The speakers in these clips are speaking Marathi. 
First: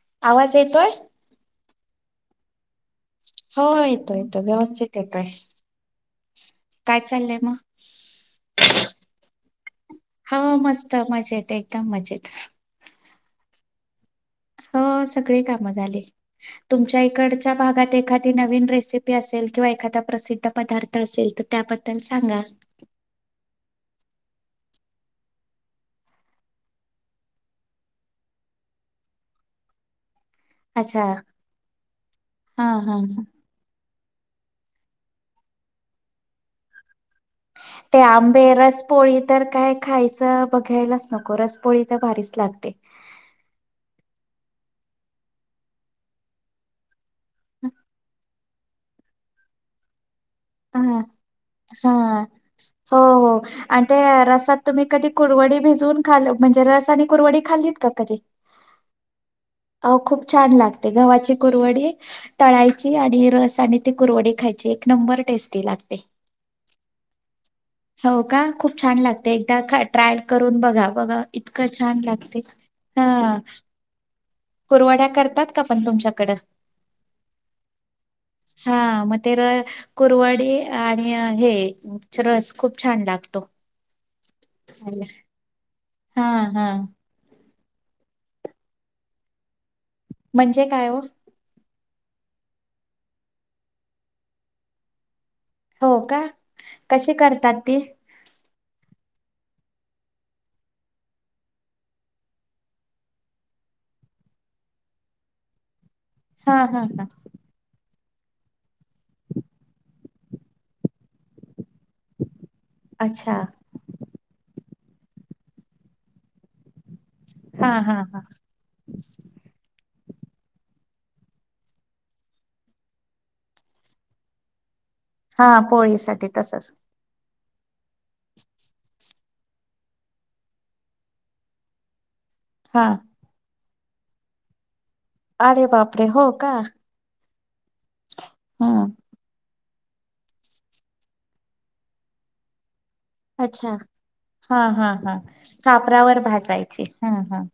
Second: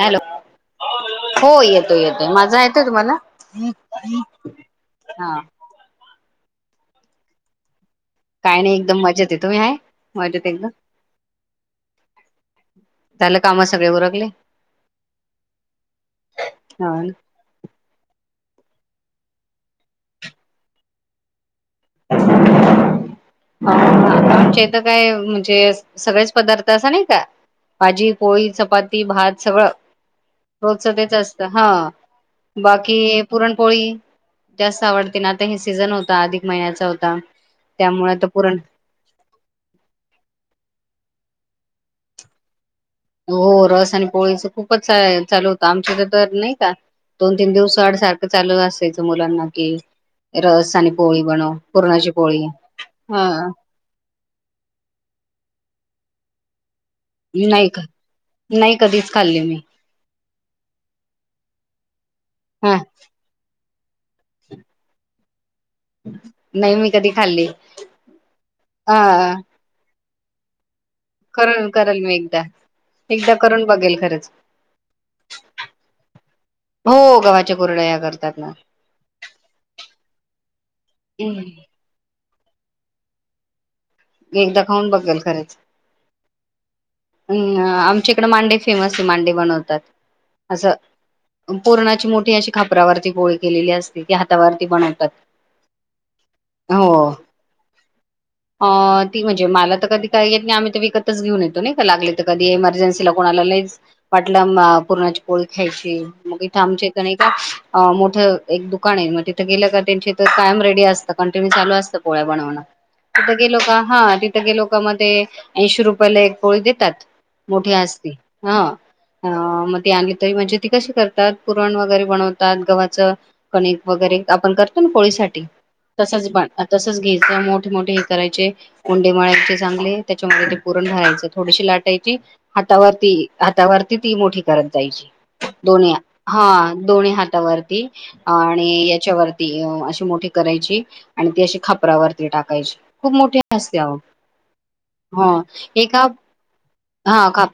हॅलो आवाज येतोय? हो येतो येतोय. माझा येतय तुम्हाला? हो येतो येतो व्यवस्थित येतोय. हा काय चाललंय मग? काय नाही एकदम मजेत. तुम्ही हाय मजेत हो एकदम? मस्त मजेत एकदम मजेत. त्याला कामात सगळे रखले हो सगळी काम झाली हो तुमच्या इकडच्या भागात एखादी नवीन रेसिपी असेल किंवा एखादा प्रसिद्ध पदार्थ असेल तर त्याबद्दल सांगा. आच्या इथ काय म्हणजे सगळेच पदार्थ असा नाही का भाजी पोळी चपाती भात सगळं रोजच अच्छा त्याच असत हा हा हा बाकी हा. पुरणपोळी जास्त आवडते ना आता हे सीझन होत आधी महिन्याचं ते आंबे रसपोळी तर काय खायचं बघायलाच. नको रसपोळी तर भारीच लागते. हो रस आणि पोळीच खूपच चालू होतं आमच्या तर तर नाही का. दोन तीन दिवस वाड सारखं चालू अस. मुलांना की ह हा पोळी हो हा हो आणि ते रसात तुम्ही कधी कुरवडी भिजवून खाल्लं म्हणजे रस रसकुरवडी खाल्लीत का कधी नाही कधीच खाल्ली मी खूप छान लागते गव्हाची कुरवडी हा तळायची आणि रसानी ते कुरवडे खायचे एक नंबर एस नाही मी कधी खाल्ली हो का खूप हा छान लागते एकदा खा ट्रायल करून बघा बघा इतकं करल छान करेल मी लागते. एकदा हा एकदा करून बघेल खरंच कुरवड्या करतात का पण तुमच्याकड, हो गव्हाच्या कुरडया करतात ना हा मग ते र कुरवाडी. आणि हेच रस खूप छान लागतो. एकदा खाऊन खायला. बघेल खरंच. हा हा. आमच्याकडे मांडे फेमस आहे मांडे बनव तात, म्हणजे असं. काय हो पुरणाची मोठी अशी खापरावरती गोळी केलेली असते ती हातावरती बनवतात. हो का, हो कशी करतात ती. अ, ती म्हणजे मला तर कधी काही येत नाही आम्ही तर विकतच घेऊन येतो ना का लागले तर कधी एमर्जन्सीला कोणाला लच वाटलं पुरणाची पोळी ख्यायची हाय. मग हा ईथ हा आमच्या हा नाय का अ मोठ एक दुकान आहे मग तिथं गेलं का त्यांची इथ कायम रेडी असत कंटिन्यू चालू असतं पोळ्या बनवं. अच्छा तिथं गेलो का हा तिथं गेलो. [unintelligible] ऐंशी रुपयाला एक पोळी देतात. हा मोठी हा असती. हा ह म ते आणली तय म्हणजे ती कशी करतात पुरण वगैरे बनवतात. गव्हाच कणिक वगैरे आपण कर पोळी साठी हा पोळीसाठी तसच ब तसच घे. मोठी मोठी. करायचे उंडे मळायचे चांगले त्याच्यामध्ये ते पुरण घालायचे थोडीशी लाटायची. हा हातावरती हातावर कीती मोठी करत. ताईची, अरे दोन् हात बापरे हो का हा दोनी हात. हातावरती. हा आणि याच्यावर ती अशी मोठी करायची आणि ती अशी खापरावरती टाकायची. खूप मोठी अच्छा! असते अहो हा हा हा ह एका कापरावर भासायची हा हा.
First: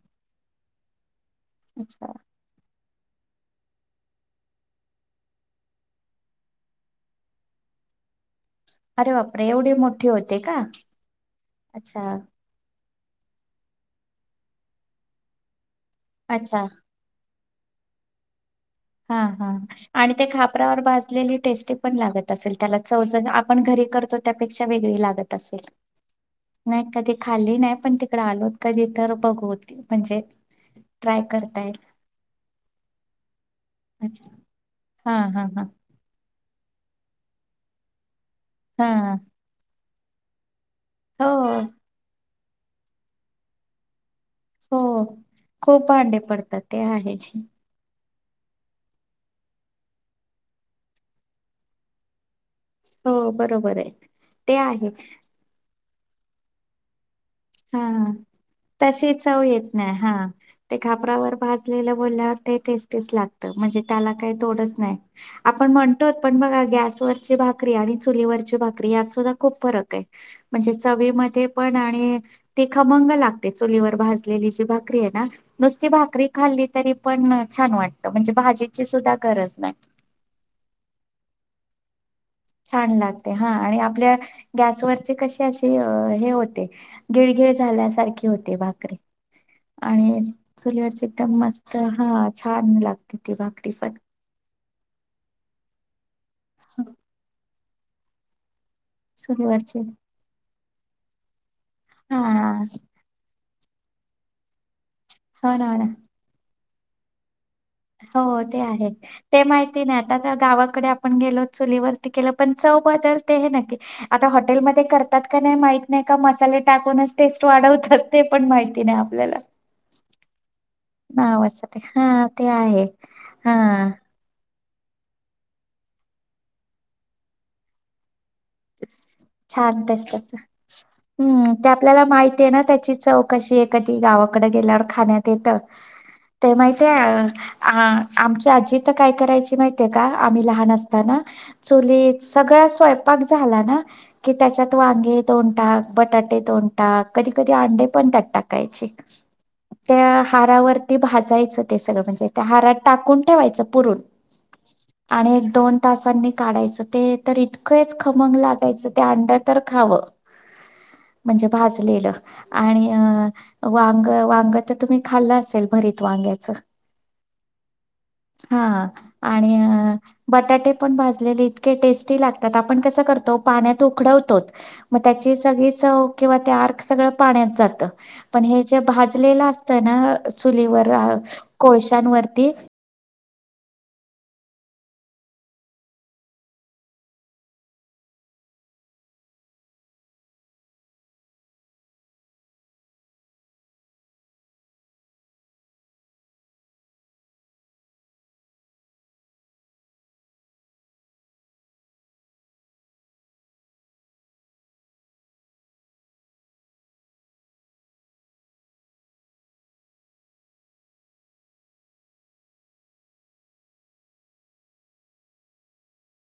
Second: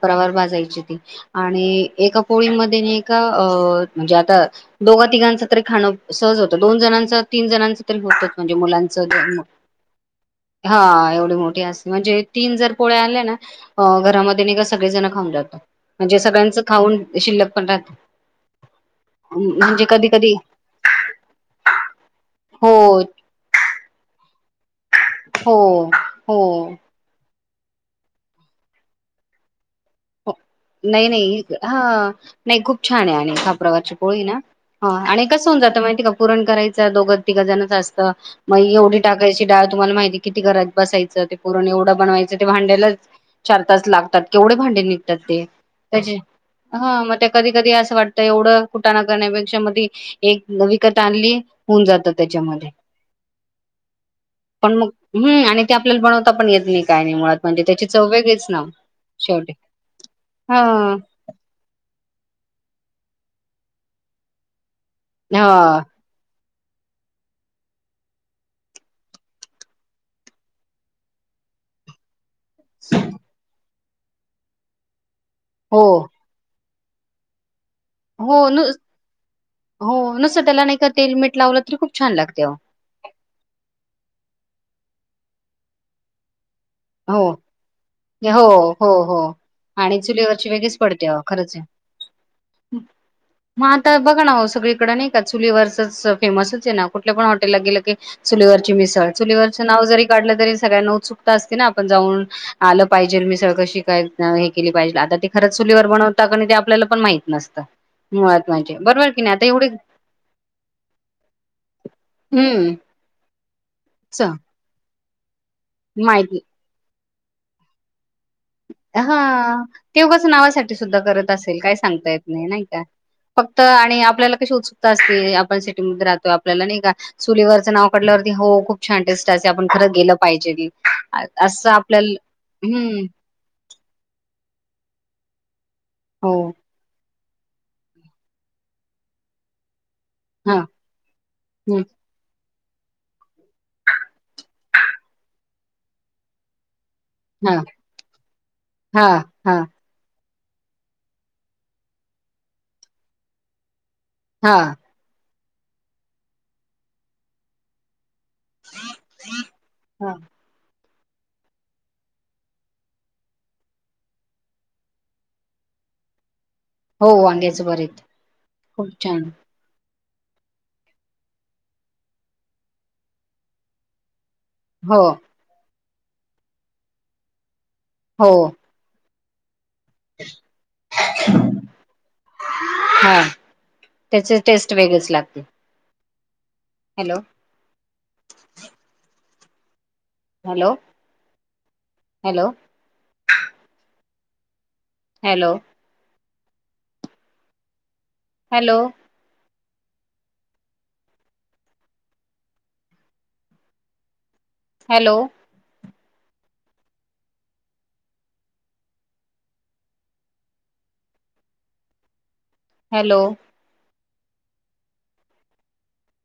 [unintelligible] आणि अच्छा एका पोळीमध्ये न एक का म्हणजे आता दोघ तिघांच तरी खाणं सहज होतं दोन जणांचा तीन जणांच तरी होतच. म्हणजे मुलांचं अरे जन्म. बापरे एवढी मोठी होते का हा एवढ मोठी असते अच्छा म्हणज तीन जण पोळ्या आल्याना, अ घरामध्ये निघा सगळे जण खाऊन जातात. म्हणजे सगळ्यांचं अच्छा खाऊन शिल्लक कोात हा हा आणि ते खापवर भालेली टेस्टी पण लागत असे त्या हो च आपण घरी करतो त्यापेक्षा व लात अस हो हो नाही क खाली नाही पण तिकड आलोत कधी तर बघू म्हणजे हो नाही ट्राय नाही करता येईल हा नाही खूप छान आहे आणि अच्छा कापरा हा आणि हा कस होऊन हा जात माहिती का परण कराच दोघ तिघ जणच असत मग एवढी हा टाकायची डळ तुम्हाला माहिती किती करा बसायं हो ते पुरण एवढं बनवायचं भांड्यालाच चार तास लागतात केवढे हो भांडे निघतात ते खूप भांडे पडतात ते आहे. वाटत एवढं कुटाणा करण्यापेक्षा मध्ये एक विकत आणली होऊन जातं त्याच्यामध्ये हो बरोबर आहे ते पण आहे. मग हम्म आणि ते आपल्याला बनवता पण येत नाही काय नाही मुळात म्हणजे त्याची चव हा वेगळीच ना तसे चव शेवटी येत नाही हा. ते हा खापरावर भाजलेलं बोलल्यावर ते टेस्टीच लागत म्हणजे त्याला काय तोडच नाही आपण हां, म्हणतो पण मग गॅसवरची भाकरी आणि चुलीवरची भाकरी यात सुद्धा खूप फरक आहे म्हणजे चवीमध्ये पण आणि ते खमंग लागतेच. चूलीवर भाजलेली जी भाकरी आहे ना हो, नुसती भाकरी खाल्ली तरी पण छान वाटतं म्हणजे हो भाजीची सुद्धा गरज नाही. हो नस त्याला नाही का तेल, मीठ लावलं. [inaudible] अहो. छान लागते हा आणि आपल्या गॅसवर ती कशी अशी हे हो हो, गिळघिळ झाल्यासारखी होते हो, भाकरी हो, हो आणि चुलीवरची वेगळीच चुलीवरची पडते अहो, एकदम खरंच आहे. मस्त हा छान लागते ती भाकरी पण कड नाही का चुली वरचच फेमसच आहे ना कुठल्या पण लगे लगे चुलीवर मिसळ चुली वरच चुलीवरची. नाव जरी काढल तरी सगळ्याना उत्सुकता असते ना पण हा जाऊन आल पाहिजे मिसळ पाशी हे काय हे केली पाहिजे आता तर ते हो खरच ना हो ना चुलीवर बनवता कणी ते आपल्याला पण माहित नस हो ते आहे ते एवढी माहिती नाही आता गावाकडे आपण गेलो चुलीवरती केल पण हं, चव बदलते हे नक्की आता च हॉटेलमध्ये नाही माहत नाही का माहिती मसाले टाकूनच टेस्ट वाढवतात. ते पण माहिती नाही हा आपल्याला. ते उगच नावासाठी ते सुद्धा करत असेल काही नावासाठी सांगता येत हा नाही ते नाही का आहे हा फक्त आणि आपल्याला कशी उत्सुक तेच की, आपण सिटीमध्ये राहतोय आपल्याला नाही का चुलीवरचं नाव काढल्यावर हो खूप छान टेस्ट असे आपण छान खर टेस्ट गेलं असते. पाहिजे, क हम्म ते असं आपल्याला माहिती आहे ना त्याची हम् चव कशी हाय एखादी गावाकडे गेल्यावर खाण्यात येतं. हो ते माहिती अ आमची आजी तर काय करायची माहिती ते का, आम्ही हा लहान असताना हम्म चुली सगळा स्वंयपाक झाला ना की त्याच्यात वांगे दोन टाक, बटाटे दोन हा कधी कधी हा अंडे पण त्यात टाकायचे हा हा त्या हारावरती भाजायचं ते सगळ, म्हणजे त्या हारात टाकून ठेवायचं पुरण. हा आणि एक दोन तासांनी काढायचं ते तर इतकंच, खमंग लागायच ते अंड तर खाव. हा म्हणजे भाजलेलं आणि वांग वांग तर तुम्ही खाल्लं असेल भरीत वांग्याच, हो, वांग्याचं भरीत हा खूप छान आणि अ बटाटे पण भाजलेले इतके टेस्टी लागतात आपण कस कसं करतो पाण्यात उकडवतोत. मग हो त्याची सगळी चव किंवा ते आर्क सगळ पाण्यात जात. हो पण हे भाज लेला अस तना चुलीवर कोळशांनवरती हा त्याची टेस्ट वेगळीच लागते. Hello hello, hello hello hello hello hello